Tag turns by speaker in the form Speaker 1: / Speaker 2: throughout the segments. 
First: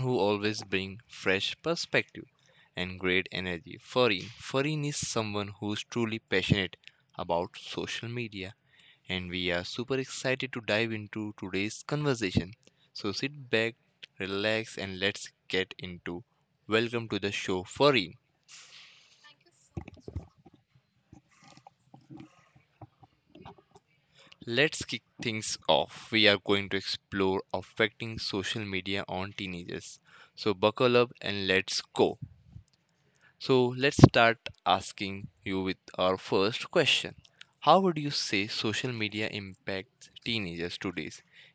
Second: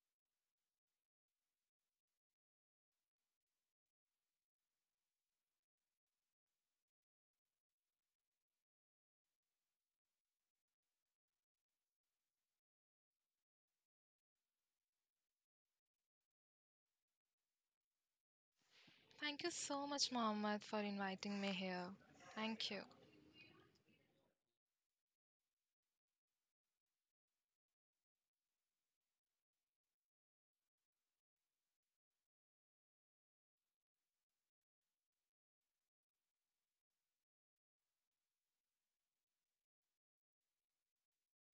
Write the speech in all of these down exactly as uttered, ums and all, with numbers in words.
Speaker 1: who always brings fresh perspective and great energy. Farin. Farin is someone who is truly passionate about social media, and we are super excited to dive into today's conversation. So sit back, relax, and let's get into. Welcome to the show, Farin.
Speaker 2: Thank you so much, Mohammed, for inviting me here. Thank you.
Speaker 1: Let's kick things off. We are going to explore affecting social media on teenagers. So buckle up and let's go. So let's start asking you with our first question. How would you say social media impacts teenagers today?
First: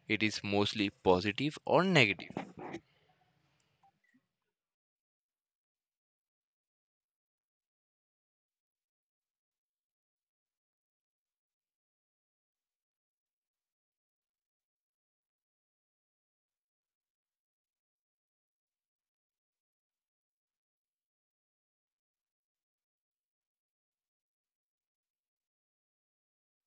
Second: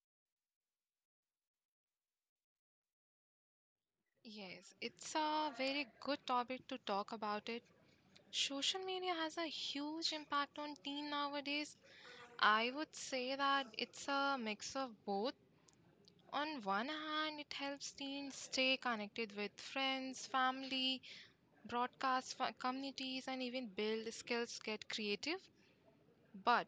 Speaker 1: It is mostly positive or negative?
Speaker 2: Yes, it's a very good topic to talk about it. Social media has a huge impact on teen nowadays. I would say that it's a mix of both. On one hand, it helps teens stay connected with friends, family, broadcast fa- communities, and even build skills, get creative. But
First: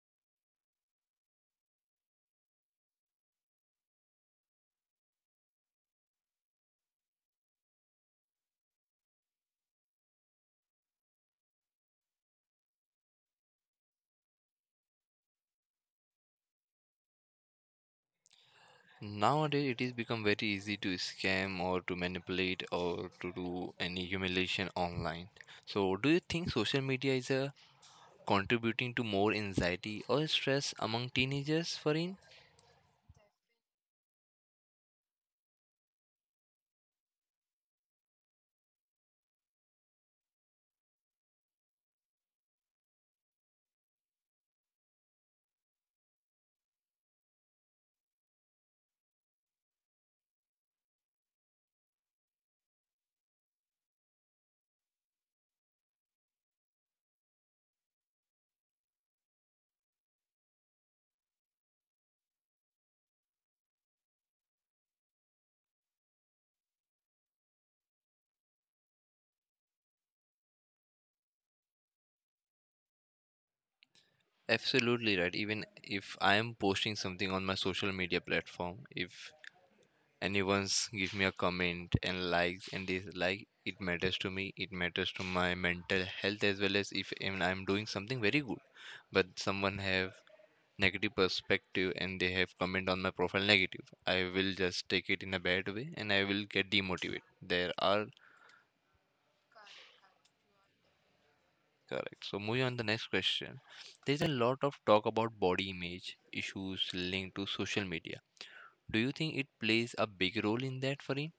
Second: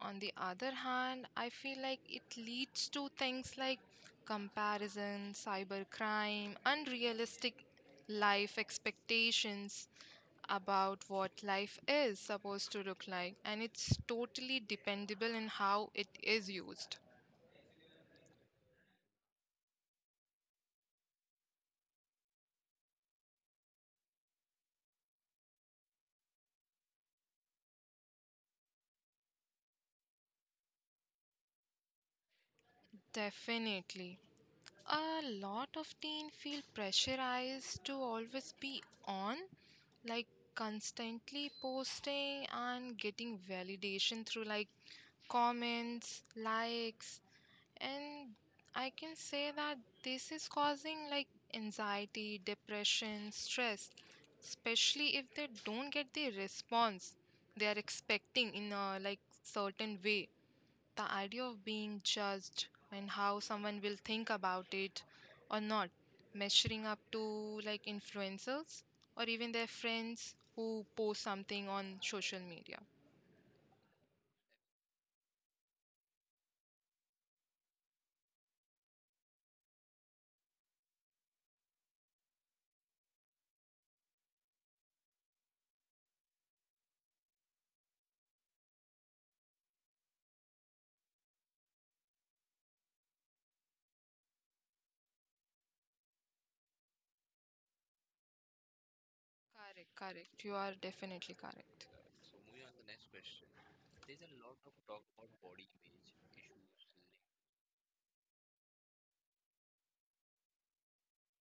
Speaker 2: on the other hand, I feel like it leads to things like comparison, cybercrime, unrealistic life expectations about what life is supposed to look like, and it's totally dependable in how it is used.
Speaker 1: Nowadays it is become very easy to scam or to manipulate or to do any humiliation online. So do you think social media is a contributing to more anxiety or stress among teenagers, Farin?
Speaker 2: Definitely. A lot of teen feel pressurized to always be on, like constantly posting and getting validation through like comments, likes, and I can say that this is causing like anxiety, depression, stress, especially if they don't get the response they are expecting in a like certain way, the idea of being judged and how someone will think about it or not measuring up to like influencers or even their friends who post something on social media.
Speaker 1: Absolutely right. Even if I am posting something on my social media platform, if anyone's give me a comment and likes and dislike, it matters to me. It matters to my mental health as well as if even I'm doing something very good, but someone have negative perspective and they have comment on my profile negative. I will just take it in a bad way and I will get demotivated. There are
Speaker 2: Correct correct you are definitely correct.
Speaker 1: Correct. So moving on the next question. There's a lot of talk about body image issues linked to social media. Do you think it plays a big role in that, Farin?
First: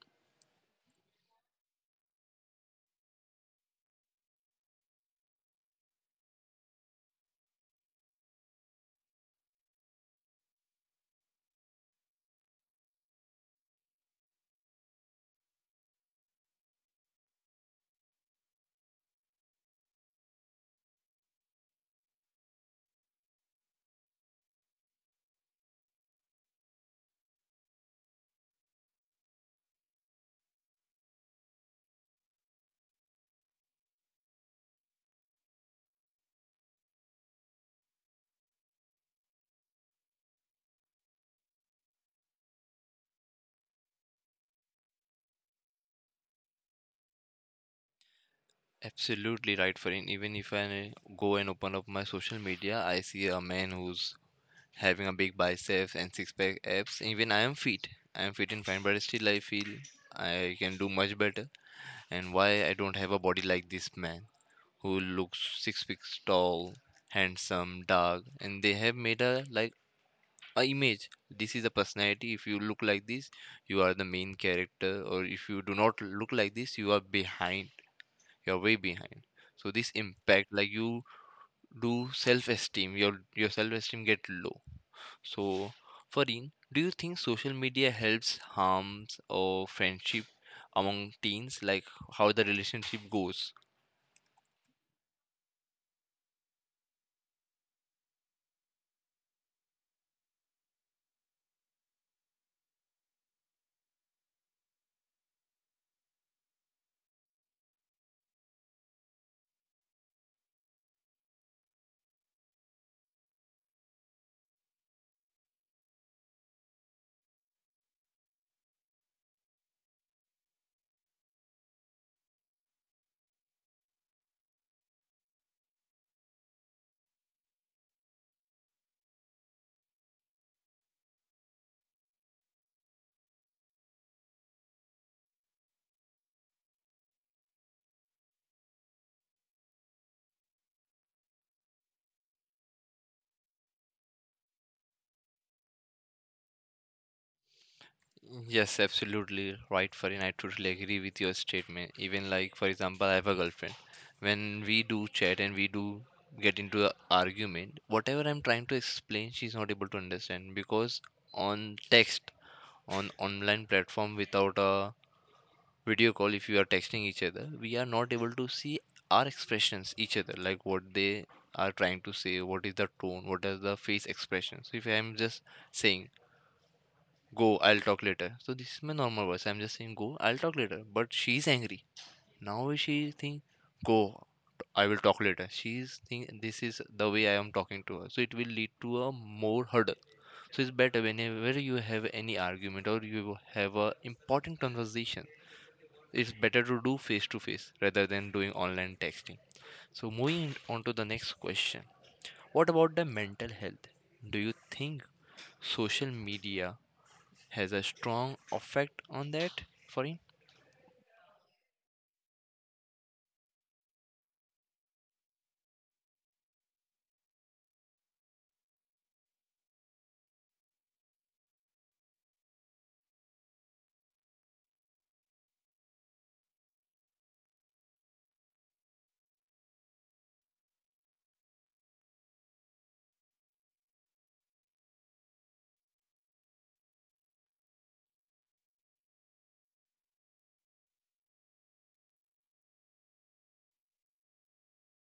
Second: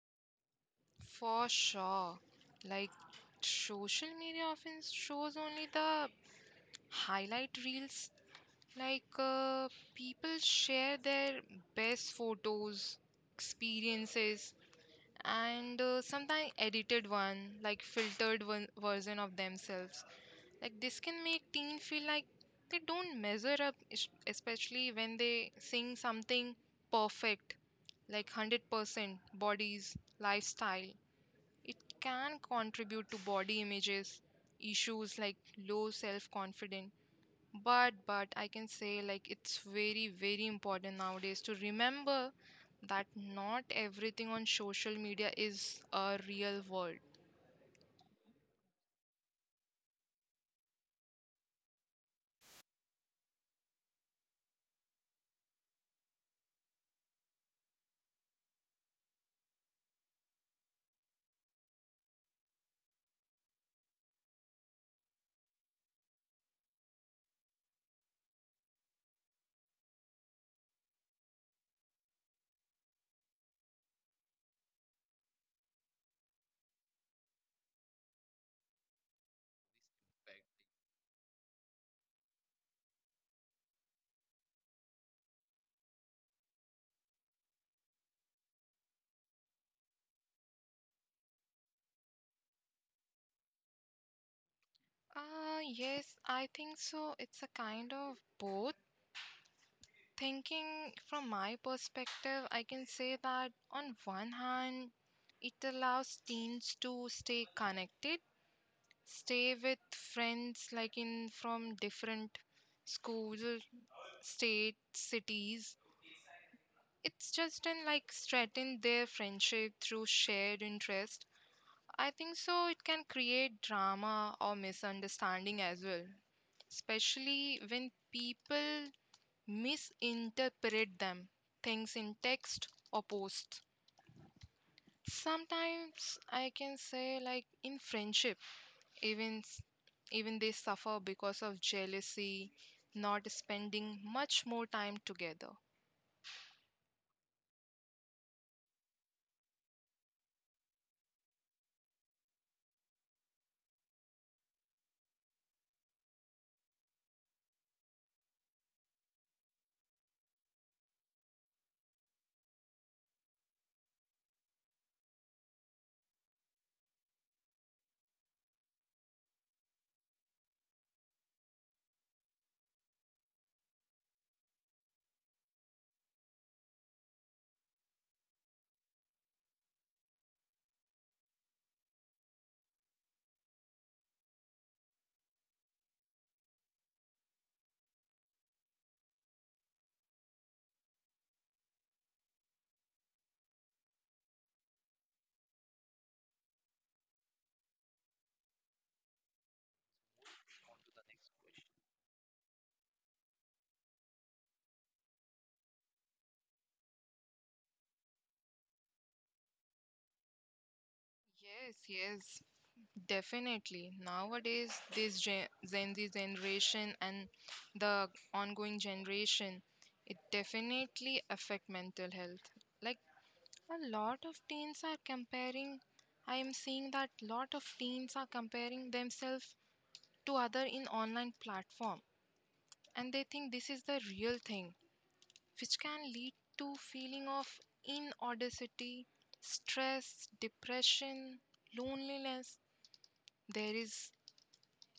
Speaker 2: For sure, like social media often shows only the highlight reels, like uh, people share their best photos, experiences, and uh, sometimes edited one, like filtered one version of themselves. Like this can make teen feel like they don't measure up, es- especially when they sing something perfect, like one hundred percent bodies lifestyle. It can contribute to body images issues like low self confidence. But but I can say like it's very very important nowadays to remember that not everything on social media is a real world.
Speaker 1: Absolutely right, Farin. Even if I go and open up my social media, I see a man who's having a big biceps and six pack abs. Even I am fit. I am fit and fine, but still I feel I can do much better. And why I don't have a body like this man who looks six feet tall, handsome, dark, and they have made a like a image, this is a personality. If you look like this, you are the main character, or if you do not look like this, you are behind, you are way behind. So this impact like you do self-esteem, your your self-esteem get low. So Farin, do you think social media helps, harms or friendship among teens, like how the relationship goes?
Speaker 2: Uh yes, I think so. It's a kind of both. Thinking from my perspective, I can say that on one hand, it allows teens to stay connected, stay with friends, like in from different schools, state, cities. It's just in like strengthen their friendship through shared interest. I think so it can create drama or misunderstanding as well, especially when people misinterpret them, things in text or posts. Sometimes I can say like in friendship, even s- even they suffer because of jealousy, not spending much more time together.
Speaker 1: Yes, absolutely right, Farin. I totally agree with your statement. Even like, for example, I have a girlfriend. When we do chat and we do get into an argument, whatever I'm trying to explain, she's not able to understand because on text, on online platform without a video call, if you are texting each other, we are not able to see our expressions each other, like what they are trying to say, what is the tone, what are the face expressions. If I'm just saying go, I'll talk later. So this is my normal voice. I'm just saying go, I'll talk later. But she's angry. Now she think go, I will talk later. She's think this is the way I am talking to her. So it will lead to a more hurdle. So it's better whenever you have any argument or you have a important conversation. It's better to do face to face rather than doing online texting. So moving on to the next question. What about the mental health? Do you think social media has a strong effect on that, Farin?
Speaker 2: Yes, yes. Definitely. Nowadays, this gen, Gen Z generation and the ongoing generation, it definitely affect mental health. Like a lot of teens are comparing, I am seeing that lot of teens are comparing themselves to other in online platform and they think this is the real thing, which can lead to feeling of inaudacity, stress, depression, loneliness. There is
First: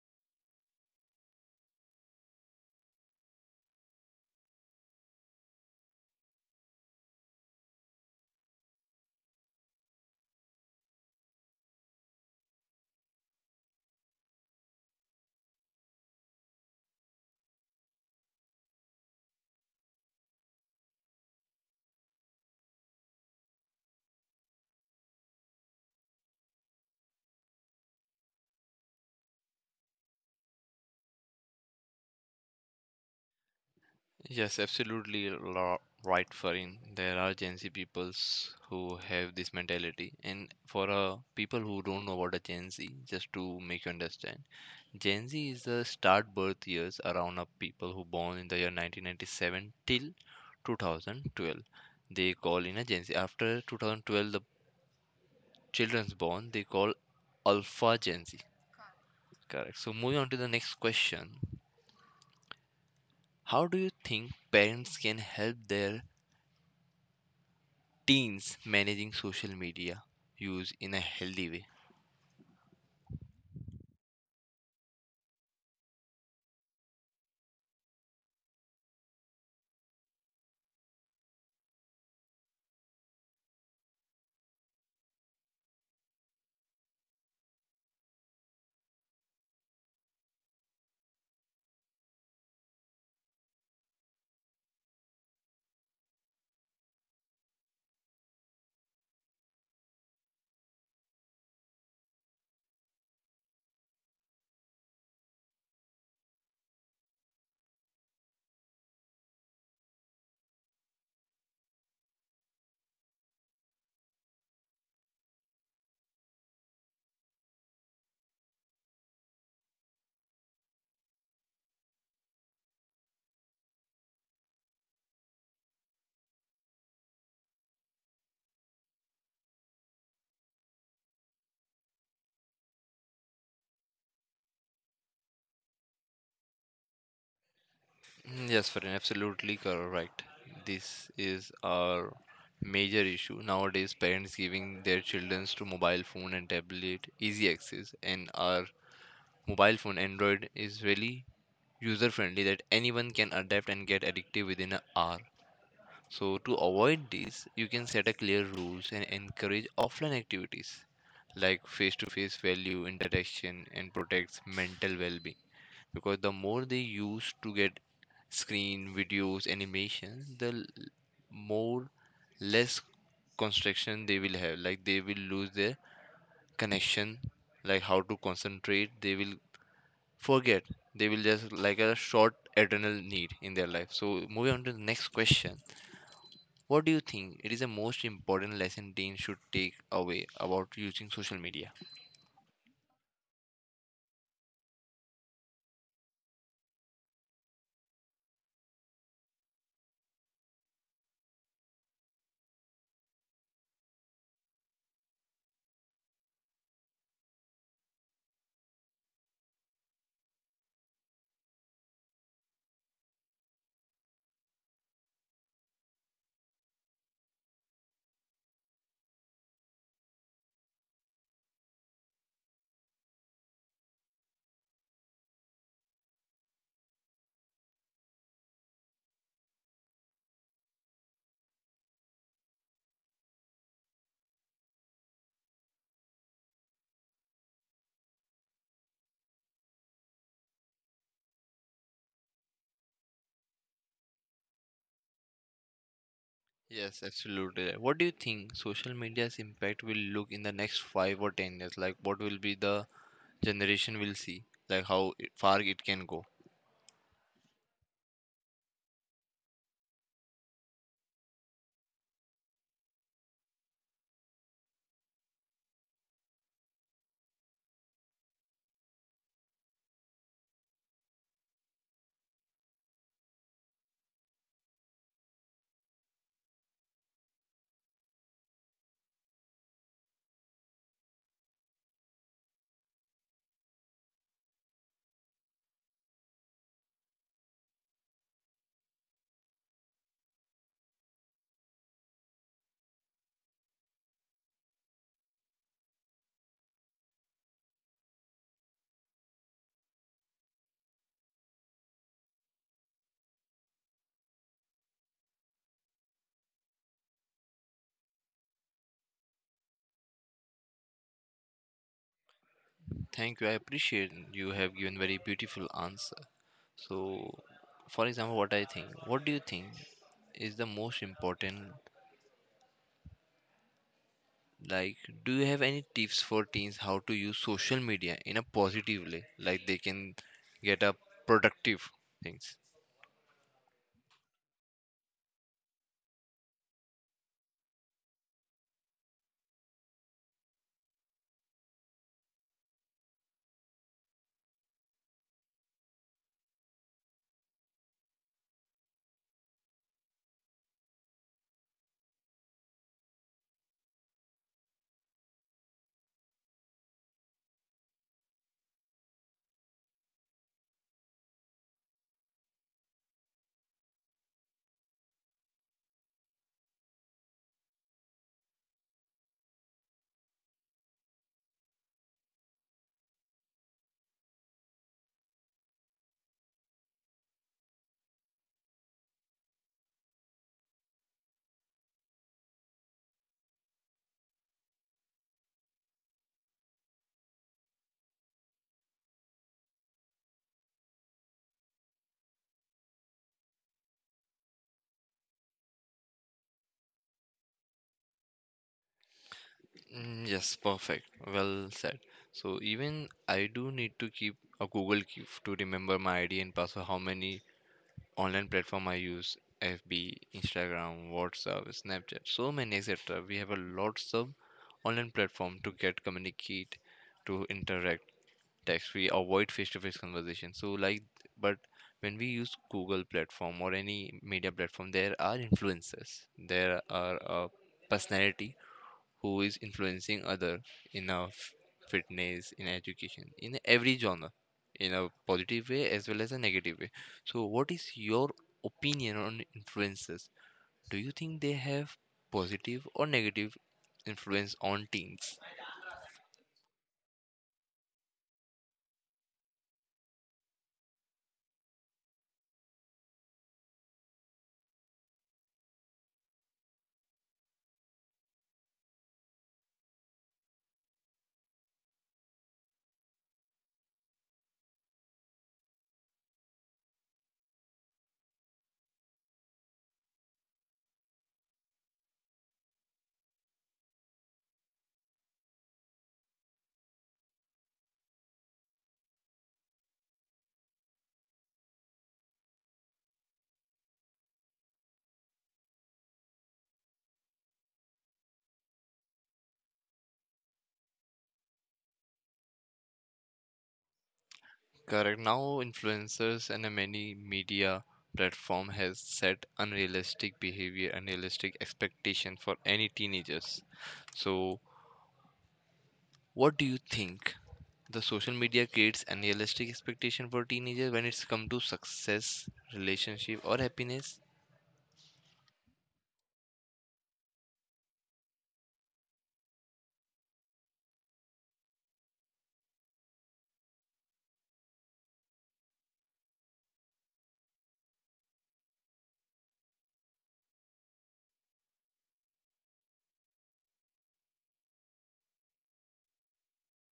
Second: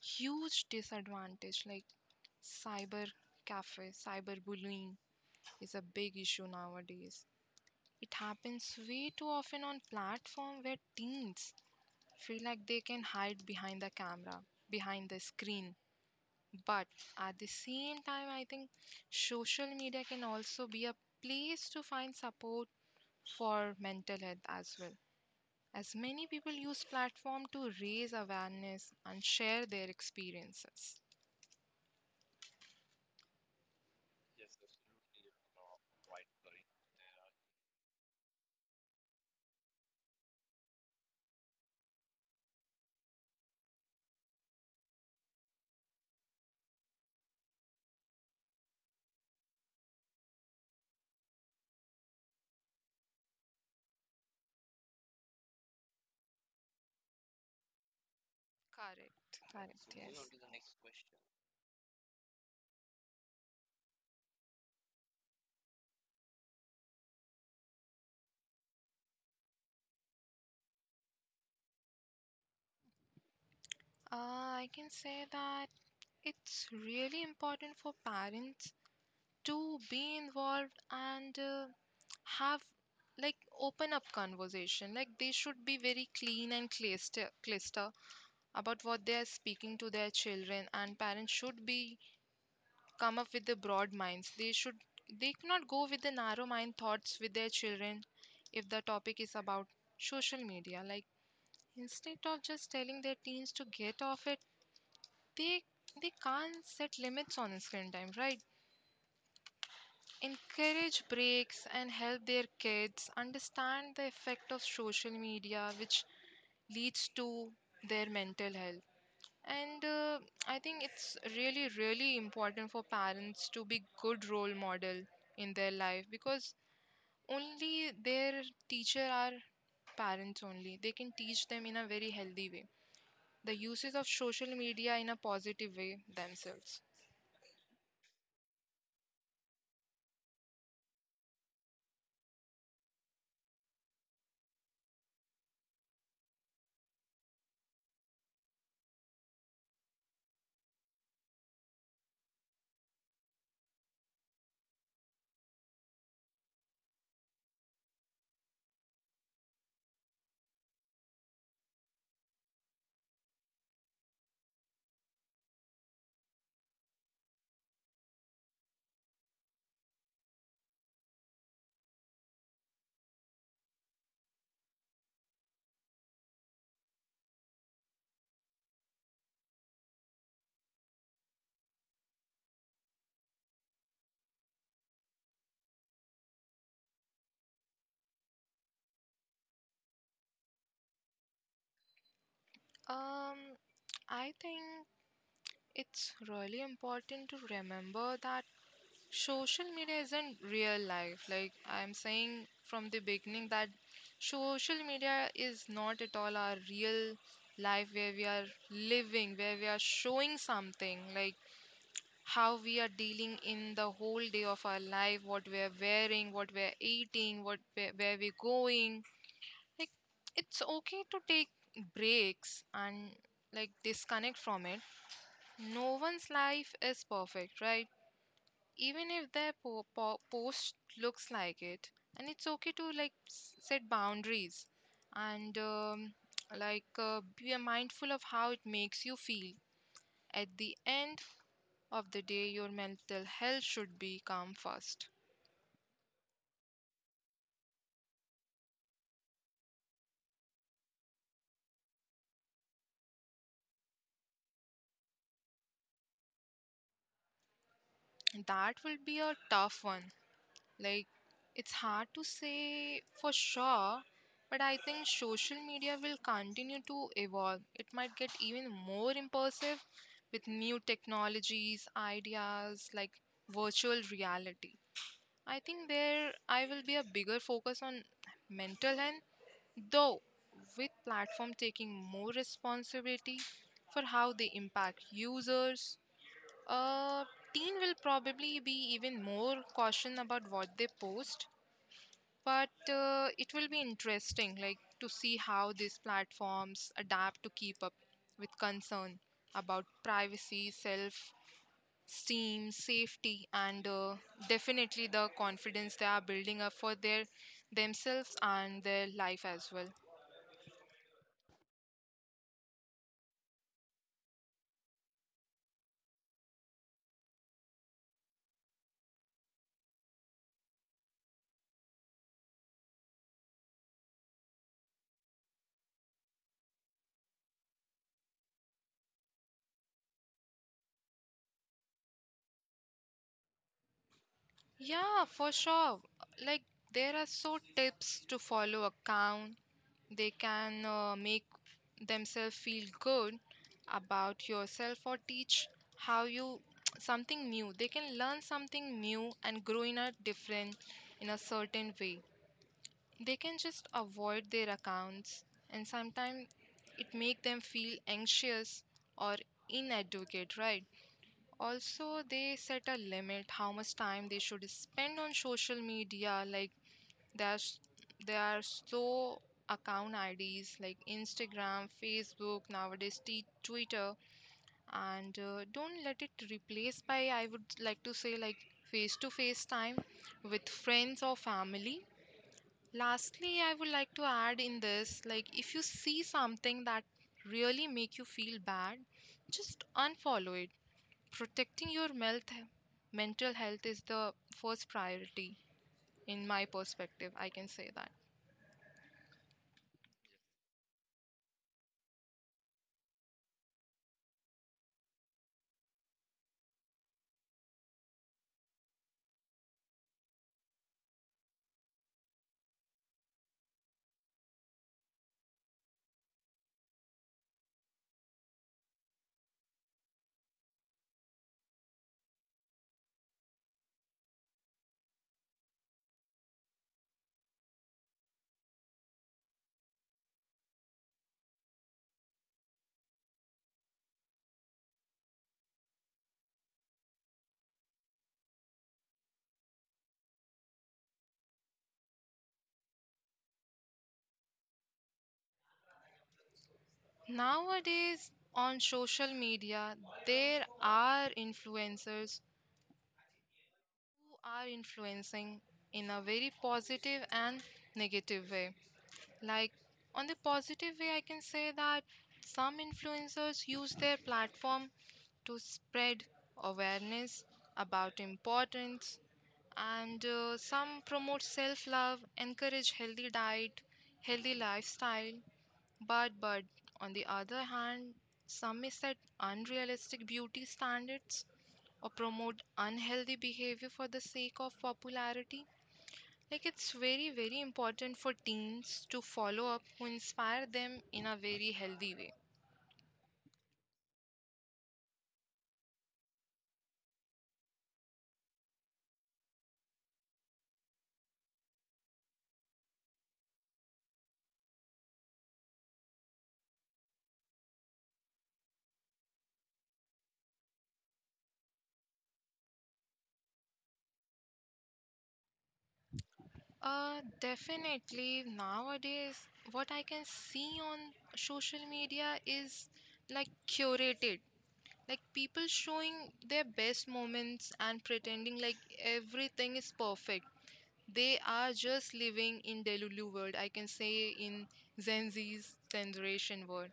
Speaker 2: huge disadvantage like cyber cafe, cyber bullying is a big issue nowadays. It happens way too often on platform where teens feel like they can hide behind the camera, behind the screen. But at the same time, I think social media can also be a place to find support for mental health as well, as many people use platform to raise awareness and share their experiences.
Speaker 1: Yes, absolutely lo- right, Farin. There are Gen Z peoples who have this mentality, and for uh, people who don't know about a Gen Z, just to make you understand, Gen Z is the start birth years around of people who born in the year nineteen ninety-seven till two thousand twelve. They call in a Gen Z. After twenty twelve, the children's born, they call Alpha Gen Z.
Speaker 2: Correct,
Speaker 1: Correct.
Speaker 2: correct,
Speaker 1: So
Speaker 2: yes.
Speaker 1: moving on to the next question. How do you think parents can help their teens managing social media use in a healthy way?
Speaker 2: Uh, I can say that it's really important for parents to be involved and uh, have like open up conversation. Like they should be very clean and cluster, cluster about what they are speaking to their children, and parents should be come up with the broad minds. They should, they cannot go with the narrow mind thoughts with their children if the topic is about social media. Like, instead of just telling their teens to get off it, they they can't set limits on screen time, right? Encourage breaks and help their kids understand the effect of social media, which leads to their mental health. And uh, I think it's really, really important for parents to be good role model in their life, because only their teacher are parents only. They can teach them in a very healthy way, the uses of social media in a positive way themselves.
Speaker 1: Mm, yes, friend, absolutely correct. This is our major issue nowadays. Parents giving their children to mobile phone and tablet easy access, and our mobile phone Android is really user friendly that anyone can adapt and get addictive within an hour. So, to avoid this, you can set a clear rules and encourage offline activities like face to face value interaction and protects mental well being. Because the more they use to get screen, videos, animations, the l- more less construction they will have. Like they will lose their connection, like how to concentrate, they will forget. They will just like a short eternal need in their life. So, moving on to the next question. What do you think it is the most important lesson teens should take away about using social media?
Speaker 2: Um, I think it's really important to remember that social media isn't real life. Like I'm saying from the beginning, that social media is not at all our real life, where we are living, where we are showing something like how we are dealing in the whole day of our life, what we are wearing, what we are eating, what where, where we're going. Like it's okay to take breaks and like disconnect from it. No one's life is perfect, right? Even if their po- po- post looks like it. And it's okay to like s- set boundaries, and um, like uh, be mindful of how it makes you feel. At the end of the day, your mental health should be come first.
Speaker 1: Yes, absolutely right. What do you think social media's impact will look in the next five or ten years? Like, what will be the generation will see? Like, how it- far it can go?
Speaker 2: That will be a tough one. Like, it's hard to say for sure, but I think social media will continue to evolve. It might get even more immersive with new technologies, ideas like virtual reality. I think there I will be a bigger focus on mental health, though, with platform taking more responsibility for how they impact users. A teen will probably be even more caution about what they post, but uh, it will be interesting like to see how these platforms adapt to keep up with concern about privacy, self esteem, safety, and uh, definitely the confidence they are building up for their themselves and their life as well.
Speaker 1: Thank you. I appreciate you have given very beautiful answer. So, for example, what I think, what do you think is the most important? Like, do you have any tips for teens how to use social media in a positive way? Like, they can get a productive things.
Speaker 2: Yeah, for sure. Like, there are so tips to follow account. They can uh, make themselves feel good about yourself or teach how you something new. They can learn something new and grow in a different, in a certain way. They can just avoid their accounts, and sometimes it make them feel anxious or inadequate, right? Also, they set a limit how much time they should spend on social media. Like there are, s- there are so account I Ds like Instagram, Facebook, nowadays t- Twitter, and uh, don't let it replace by, I would like to say, like face to face time with friends or family. Lastly, I would like to add in this, like if you see something that really make you feel bad, just unfollow it. Protecting your melt- mental health is the first priority, in my perspective, I can say that.
Speaker 1: Mm, yes, perfect. Well said. So even I do need to keep a Google Keep to remember my I D and password, how many online platform I use F B, Instagram, WhatsApp, Snapchat, so many et cetera. We have a lots of online platform to get communicate, to interact, text. We avoid face-to-face conversation. So like, but when we use Google platform or any media platform, there are influences. There are uh, personality who is influencing other in a f- fitness, in education, in every genre, in a positive way as well as a negative way. So what is your opinion on influencers? Do you think they have positive or negative influence on teens?
Speaker 2: Nowadays, on social media, there are influencers who are influencing in a very positive and negative way. Like, on the positive way, I can say that some influencers use their platform to spread awareness about importance, and uh, some promote self love, encourage healthy diet, healthy lifestyle. But, but, on the other hand, some may set unrealistic beauty standards or promote unhealthy behavior for the sake of popularity. Like, it's very, very important for teens to follow up who inspire them in a very healthy way.
Speaker 1: Correct. Now influencers and a many media platform has set unrealistic behavior, unrealistic expectation for any teenagers. So what do you think, the social media creates unrealistic expectation for teenagers when it's come to success, relationship, or happiness?
Speaker 2: Uh, definitely nowadays, what I can see on social media is like curated, like people showing their best moments and pretending like everything is perfect. They are just living in Delulu world, I can say, in Gen Z's generation world.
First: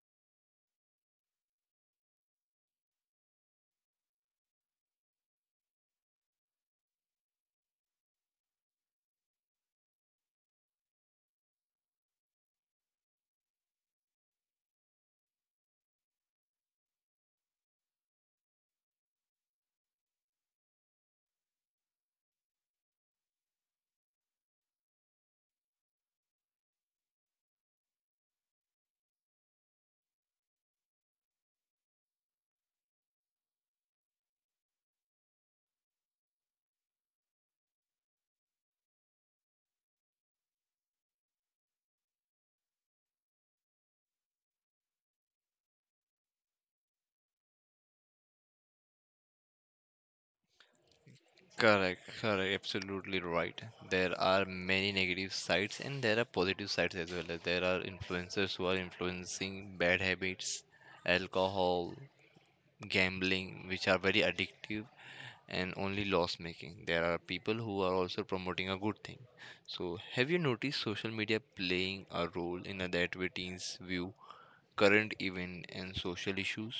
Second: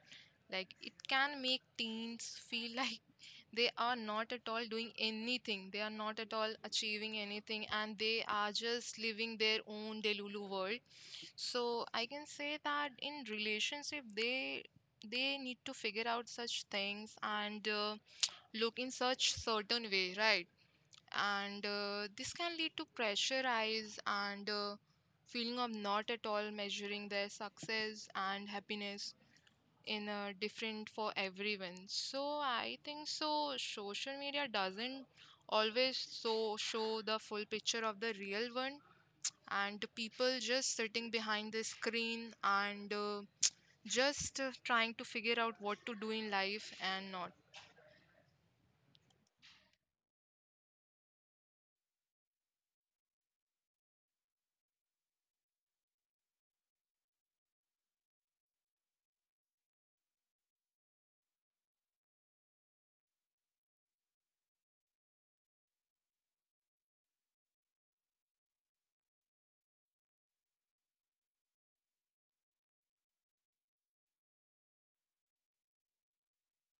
Speaker 2: Like it can make teens feel like they are not at all doing anything. They are not at all achieving anything, and they are just living their own Delulu world. So I can say that in relationship, they they need to figure out such things, and uh, look in such certain way, right? And uh, this can lead to pressure eyes, and uh, feeling of not at all measuring their success and happiness in a different for everyone. So I think so social media doesn't always so show the full picture of the real one, and the people just sitting behind the screen, and uh, just uh, trying to figure out what to do in life and not.
Speaker 1: Correct, correct, absolutely right. There are many negative sides and there are positive sides as well. There are influencers who are influencing bad habits, alcohol, gambling, which are very addictive and only loss making. There are people who are also promoting a good thing. So, have you noticed social media playing a role in a that way teens view current event and social issues?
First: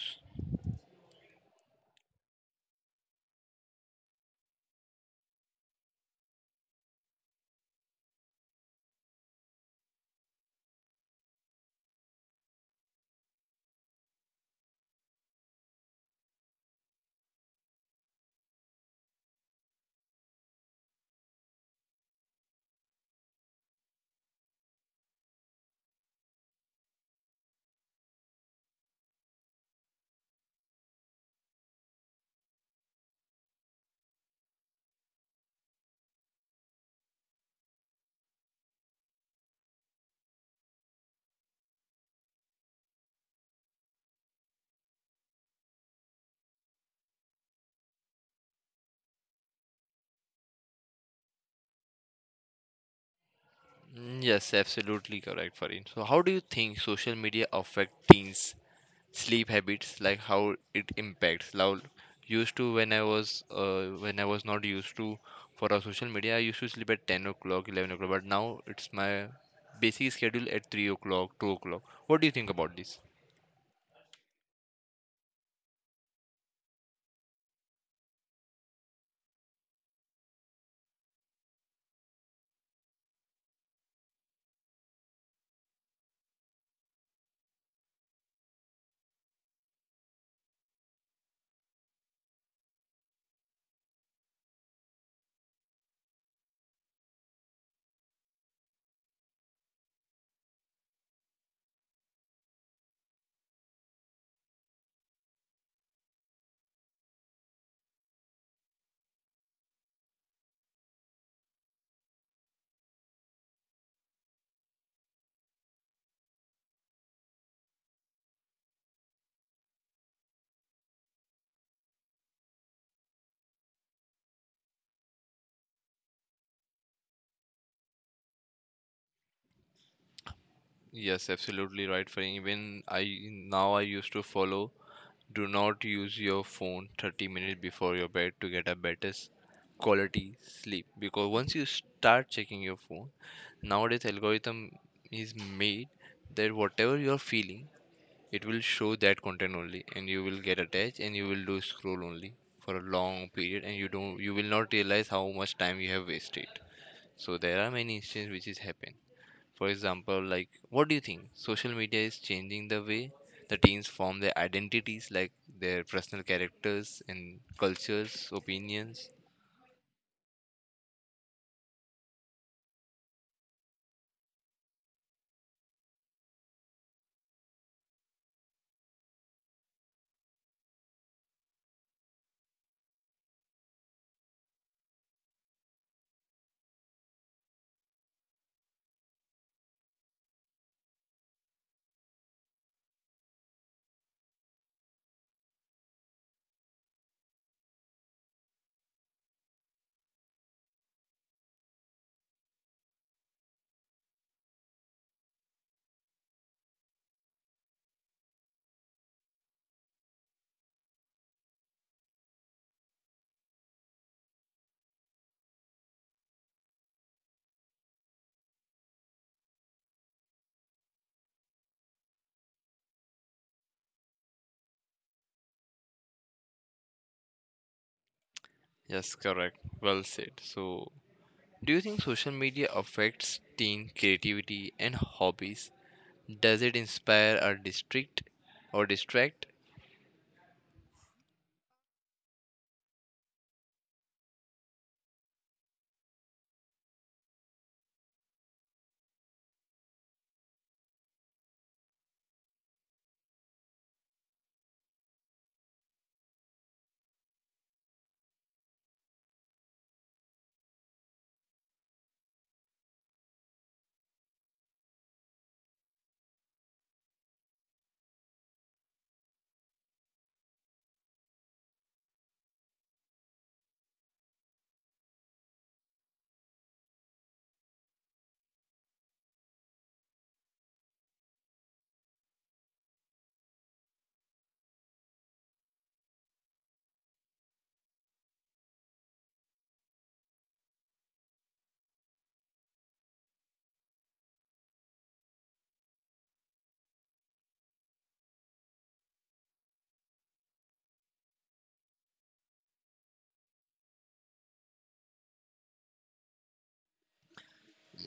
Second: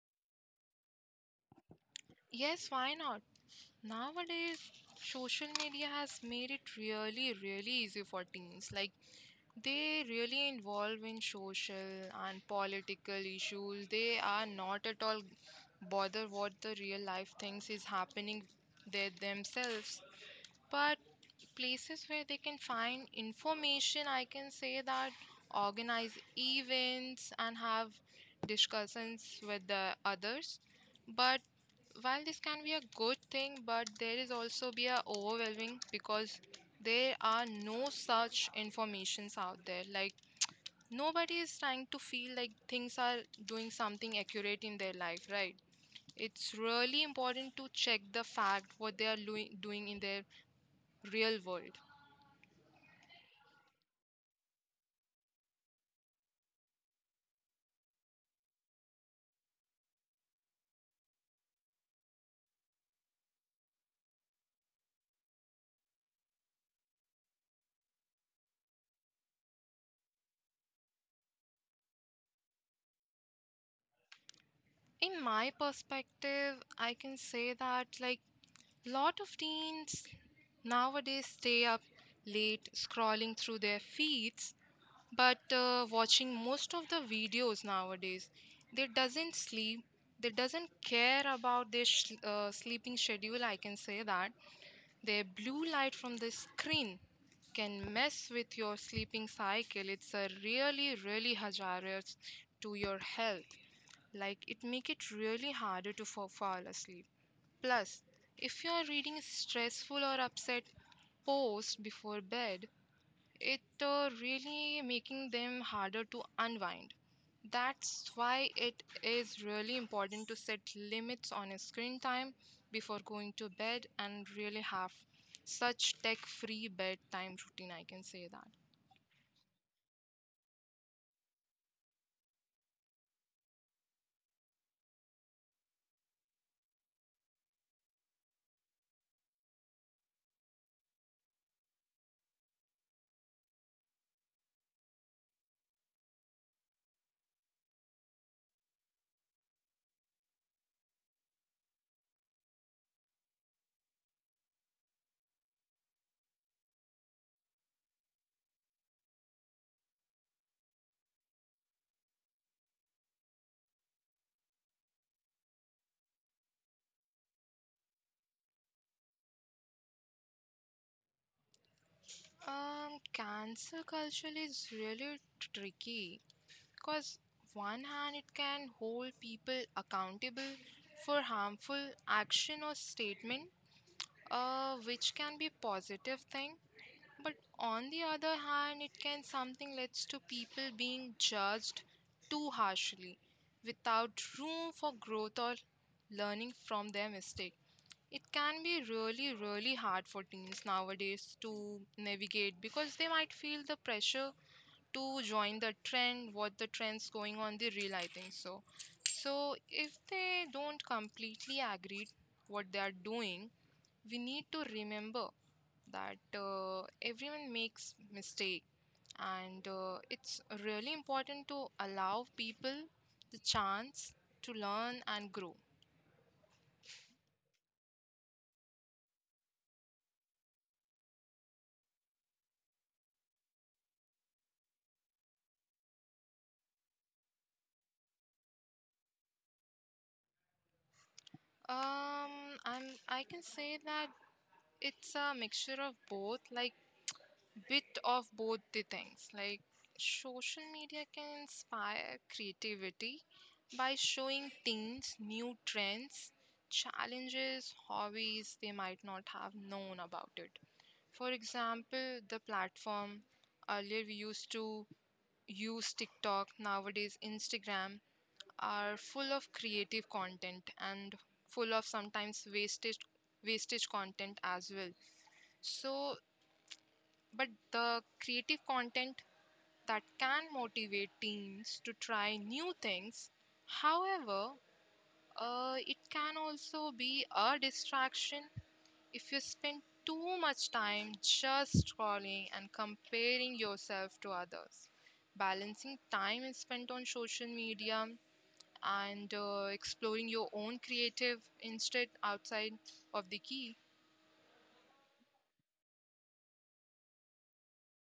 Speaker 2: Yes, why not. Nowadays, social media has made it really, really easy for teens. Like they really involve in social and political issues. They are not at all bother what the real life things is happening there themselves. But places where they can find information, I can say that organize events and have discussions with the others. But while this can be a good thing, but there is also be a overwhelming, because there are no such informations out there. Like nobody is trying to feel like things are doing something accurate in their life, right? It's really important to check the fact what they are loi- doing in their real world.
Speaker 1: Mm, yes, absolutely correct, Farin. So, how do you think social media affect teens' sleep habits? Like how it impacts? Now, used to when I was uh, when I was not used to for our social media, I used to sleep at ten o'clock, eleven o'clock. But now it's my basic schedule at three o'clock, two o'clock. What do you think about this?
Speaker 2: In my perspective, I can say that like lot of teens nowadays stay up late scrolling through their feeds, but uh, watching most of the videos nowadays, they doesn't sleep, they doesn't care about their sh- uh, sleeping schedule, I can say that. Their blue light from the screen can mess with your sleeping cycle. It's a really really hazardous to your health. Like it make it really harder to fa- fall asleep. Plus, if you are reading stressful or upset post before bed, it uh, really making them harder to unwind. That's why it is really important to set limits on screen time before going to bed, and really have such tech free bedtime routine, I can say that.
Speaker 1: Yes, absolutely right, Farin. Even I now I used to follow, do not use your phone thirty minutes before your bed to get a better s- quality sleep, because once you start checking your phone, nowadays algorithm is made that whatever you are feeling, it will show that content only and you will get attached and you will do scroll only for a long period and you don't, you will not realize how much time you have wasted. So there are many instances which is happen. For example, like, what do you think? Social media is changing the way the teens form their identities, like their personal characters and cultures, opinions.
Speaker 2: Um, cancer culture is really tricky because, one hand, it can hold people accountable for harmful action or statement, uh, which can be positive thing. But on the other hand, it can something leads to people being judged too harshly without room for growth or learning from their mistake. It can be really, really hard for teens nowadays to navigate because they might feel the pressure to join the trend, what the trend's going on, they real, I think so. So if they don't completely agree what they are doing, we need to remember that uh, everyone makes mistake, and uh, it's really important to allow people the chance to learn and grow.
Speaker 1: Yes, correct. Well said. So, do you think social media affects teen creativity and hobbies? Does it inspire or distract or distract?
Speaker 2: Um i'm i can say that it's a mixture of both, like bit of both the things, like social media can inspire creativity by showing teens new trends, challenges, hobbies they might not have known about it. For example, the platform earlier we used to use TikTok, nowadays Instagram are full of creative content and full of sometimes wastage wastage content as well. So, but the creative content that can motivate teens to try new things, however, uh, it can also be a distraction. If you spend too much time just scrolling and comparing yourself to others, balancing time is spent on social media and uh, exploring your own creative instead outside of the key.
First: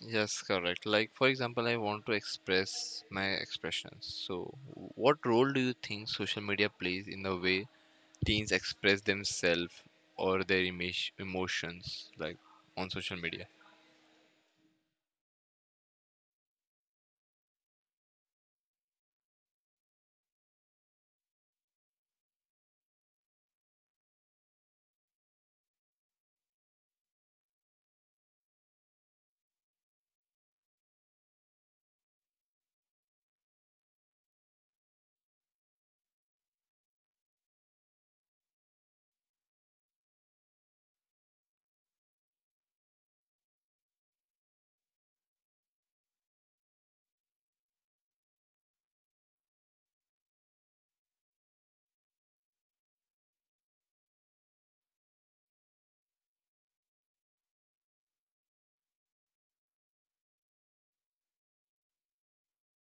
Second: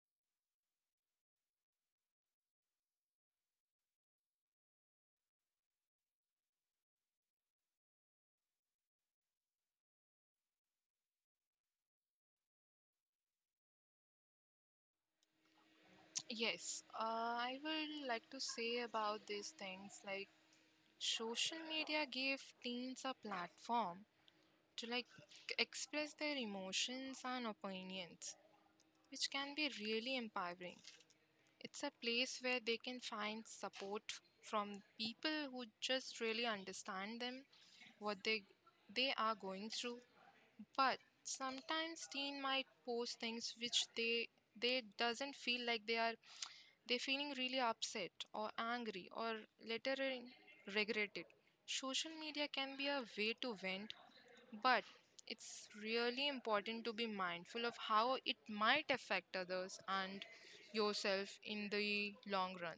Speaker 1: Yes, correct. Like, for example, I want to express my expressions. So, what role do you think social media plays in the way teens express themselves or their image, emotions, like on social media?
Speaker 2: Yes, uh, I would like to say about these things, like social media gave teens a platform to like express their emotions and opinions, which can be really empowering. It's a place where they can find support from people who just really understand them, what they they are going through. But sometimes teen might post things which they they doesn't feel like they are they feeling really upset or angry or later in regret it. Social media can be a way to vent, but it's really important to be mindful of how it might affect others and yourself in the long run.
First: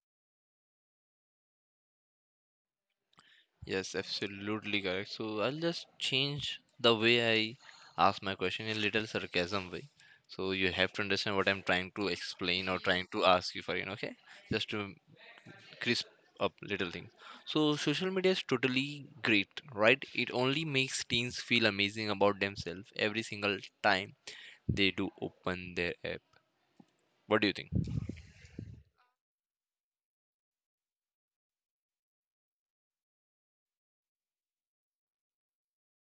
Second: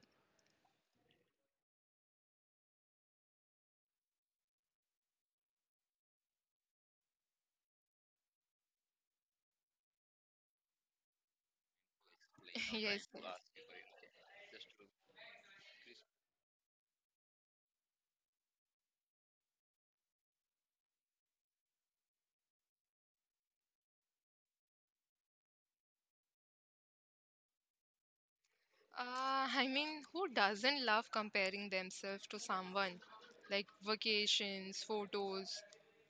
Speaker 1: Yes, absolutely correct. So I'll just change the way I ask my question in a little sarcasm way. So you have to understand what I'm trying to explain or trying
Speaker 2: Yes, yes.
Speaker 1: to ask you for, you know, okay? Just to crisp up little things. So social media is totally great, right? It only makes teens feel amazing about themselves every single time they do open their app. What do you think?
Speaker 2: Uh, I mean, who doesn't love comparing themselves to someone? Like vacations, photos,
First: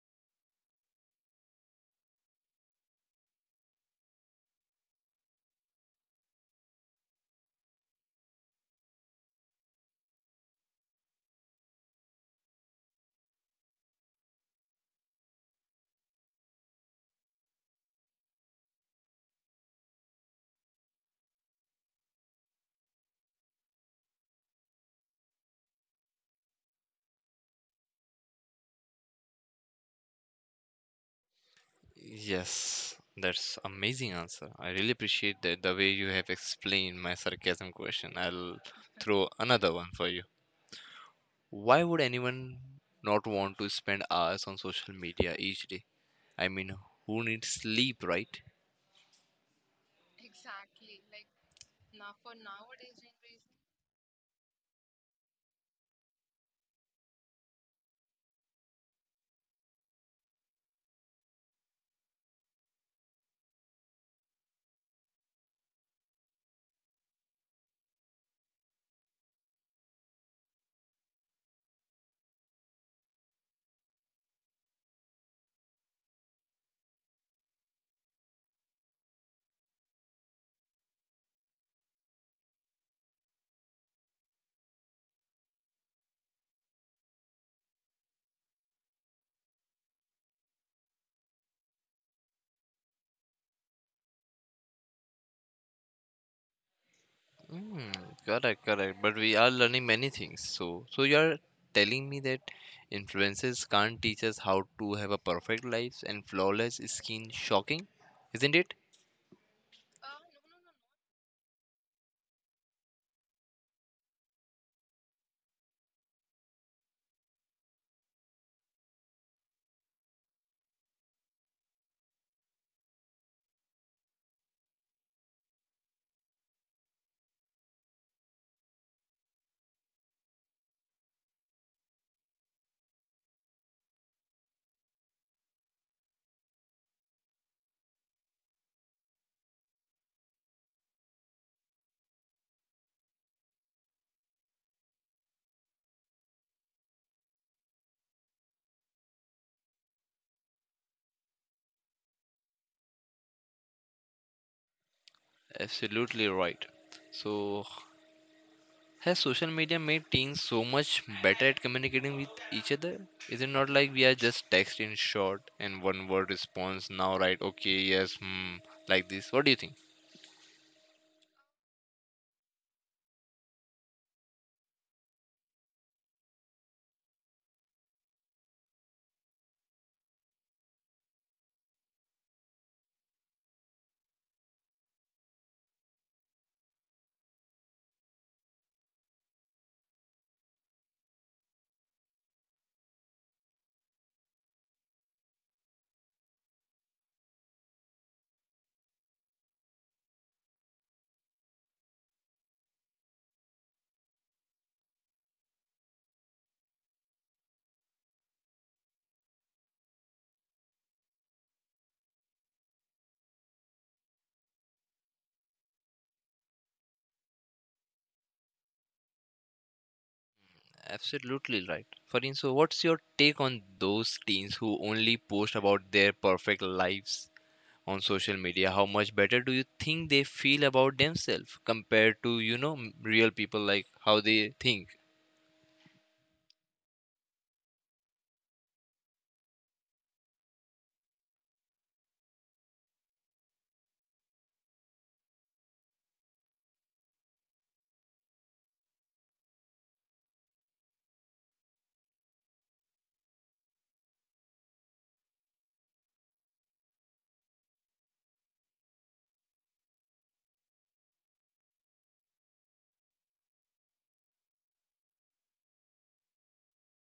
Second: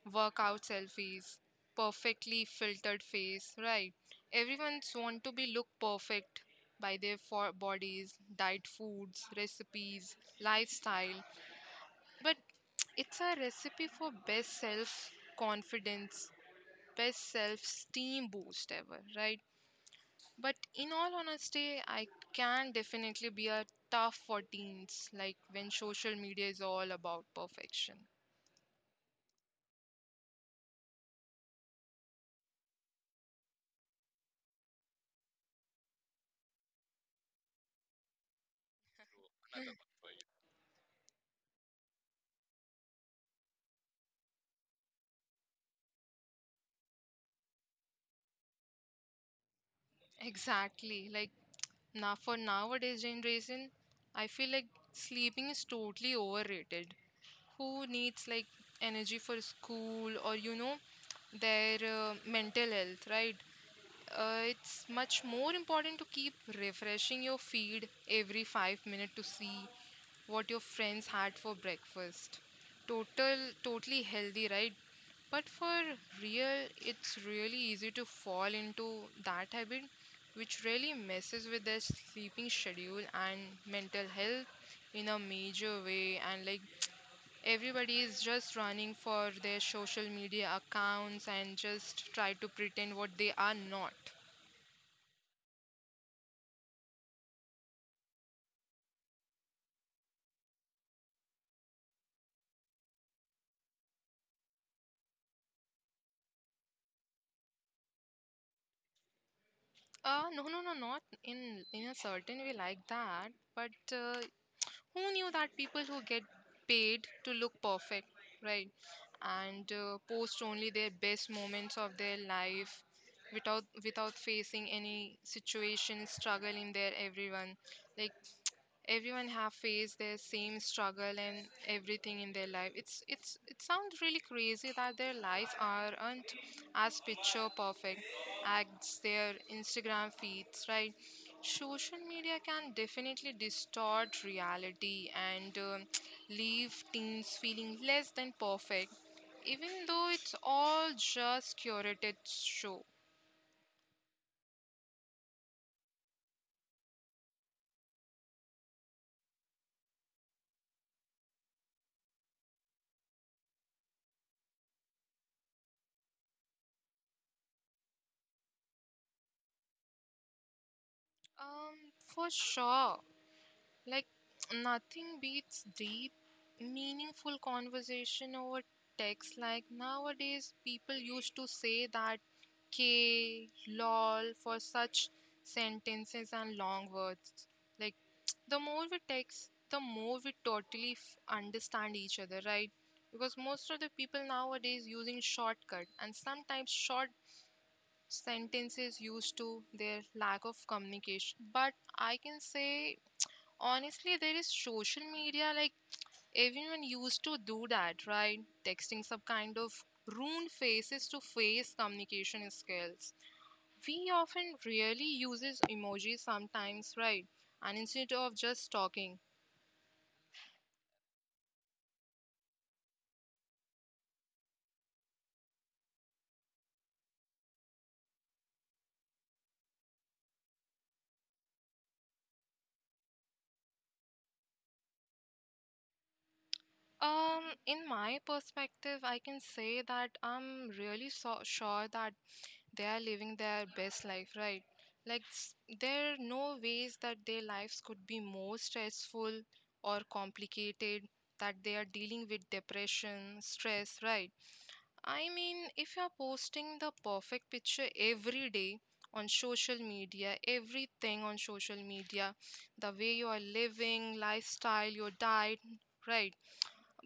Speaker 2: workout selfies, perfectly filtered face, right? Everyone's want to be look perfect by their for bodies, diet foods, recipes, lifestyle. But it's a recipe for best self confidence, best self esteem boost ever, right? But in all honesty, I can definitely be a tough for teens, like when social media is all about perfection.
Speaker 1: Yes, that's amazing answer. I really appreciate that the way you have explained my sarcasm question. I'll throw another one for you. Why would anyone not want to spend hours on social media each day? I mean, who needs sleep, right?
Speaker 2: Exactly. Like now for nowadays generation, I feel like sleeping is totally overrated. Who needs like energy for school, or you know their uh, mental health, right? Uh, it's much more important to keep refreshing your feed every five minutes to see what your friends had for breakfast. Total, totally healthy, right? But for real, it's really easy to fall into that habit, which really messes with their sleeping schedule and mental health in a major way. And like everybody is just running for their social media accounts and just try to pretend what they are not.
Speaker 1: Mm, correct, correct. But we are learning many things. So, so you're telling me that influencers can't teach us how to have a perfect lives and flawless skin, shocking, isn't it?
Speaker 2: Uh, no, no, no, not in in a certain way like that. But uh, who knew that people who get paid to look perfect, right, and uh, post only their best moments of their life without without facing any situation struggle in their everyone, like everyone have faced their same struggle and everything in their life. It's it's it sounds really crazy that their lives aren't as picture perfect as their Instagram feeds, right? Social media can definitely distort reality and um leave teens feeling less than perfect, even though it's all just curated show.
Speaker 1: Absolutely right. So, has social media made teens so much better at communicating with each other? Is it not like we are just text in short and one word response now, right? Okay, yes, hmm, like this. What do you think?
Speaker 2: um for sure. Like, nothing beats deep, meaningful conversation over text. Like, nowadays, people used to say that K, lol for such sentences and long words. Like, the more we text, the more we totally f- understand each other, right? Because most of the people nowadays using shortcut and sometimes short sentences used to their lack of communication. But I can say, honestly, there is social media, like everyone used to do that, right? Texting some kind of ruined faces to face communication skills. We often really uses emojis sometimes, right? And instead of just talking.
Speaker 1: Absolutely right. Farin, so what's your take on those teens who only post about their perfect lives on social media? How much better do you think they feel about themselves compared to, you know, m- real people, like how they think?
Speaker 2: Um, in my perspective, I can say that I'm really so sure that they are living their best life, right? Like s- there are no ways that their lives could be more stressful or complicated, that they are dealing with depression stress, right? I mean, if you are posting the perfect picture every day on social media, everything on social media, the way you are living lifestyle, your diet, right?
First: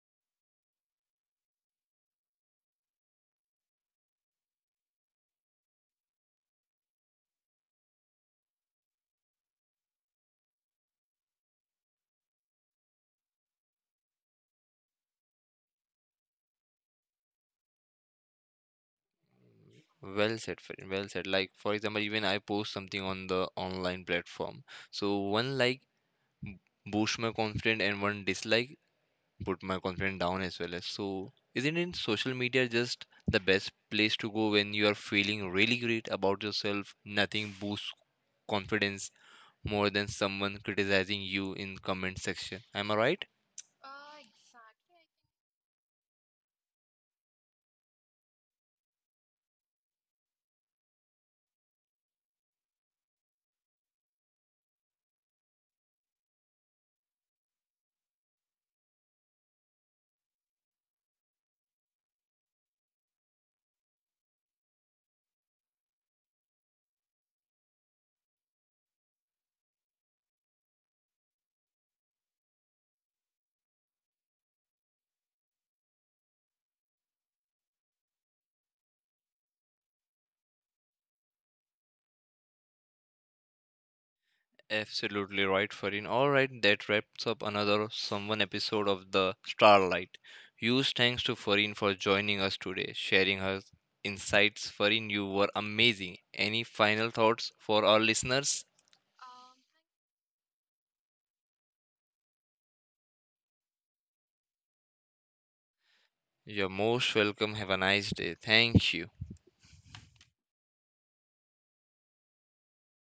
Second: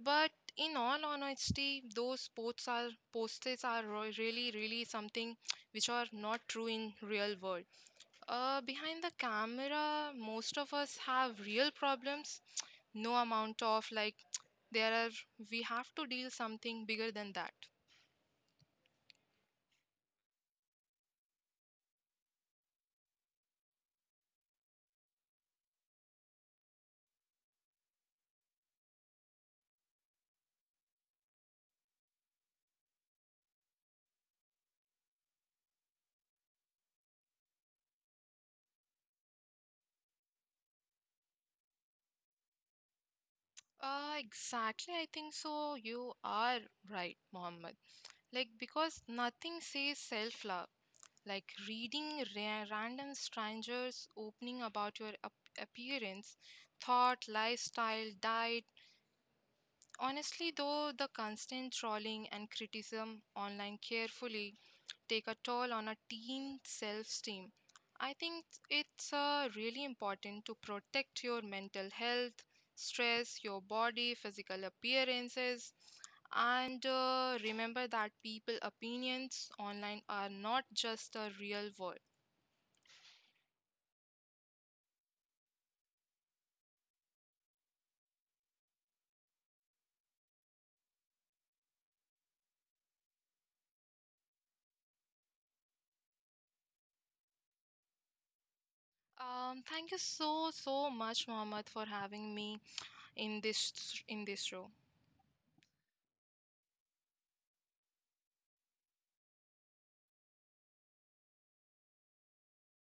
Speaker 2: But in all honesty, those sports are posters are ro- really, really something which are not true in real world. Uh, behind the camera, most of us have real problems. No amount of like there are we have to deal something bigger than that.
Speaker 1: Well said, friend. Well said. Like for example, even I post something on the online platform. So one like b- boost my confidence and one dislike put my confidence down as well as. So isn't it social media just the best place to go when you are feeling really great about yourself? Nothing boosts confidence more than someone criticizing you in comment section. Am I right?
Speaker 2: Uh, exactly, I think so. You are right, Mohammed. Like because nothing says self-love like reading ra- random strangers opening about your ap- appearance, thought, lifestyle, diet. Honestly though, the constant trolling and criticism online carefully take a toll on a teen self-esteem. I think it's uh, really important to protect your mental health, stress your body physical appearances, and uh, remember that people opinions online are not just the real world.
Speaker 1: Absolutely right, Farin. Alright, that wraps up another someone episode of the Starlight. Huge thanks to Farin for joining us today, sharing her insights. Farin, you were amazing. Any final thoughts for our listeners?
Speaker 2: Um, thank you so so much, Mohammed, for having me in this in this show.
Speaker 1: You're most welcome. Have a nice day. Thank you.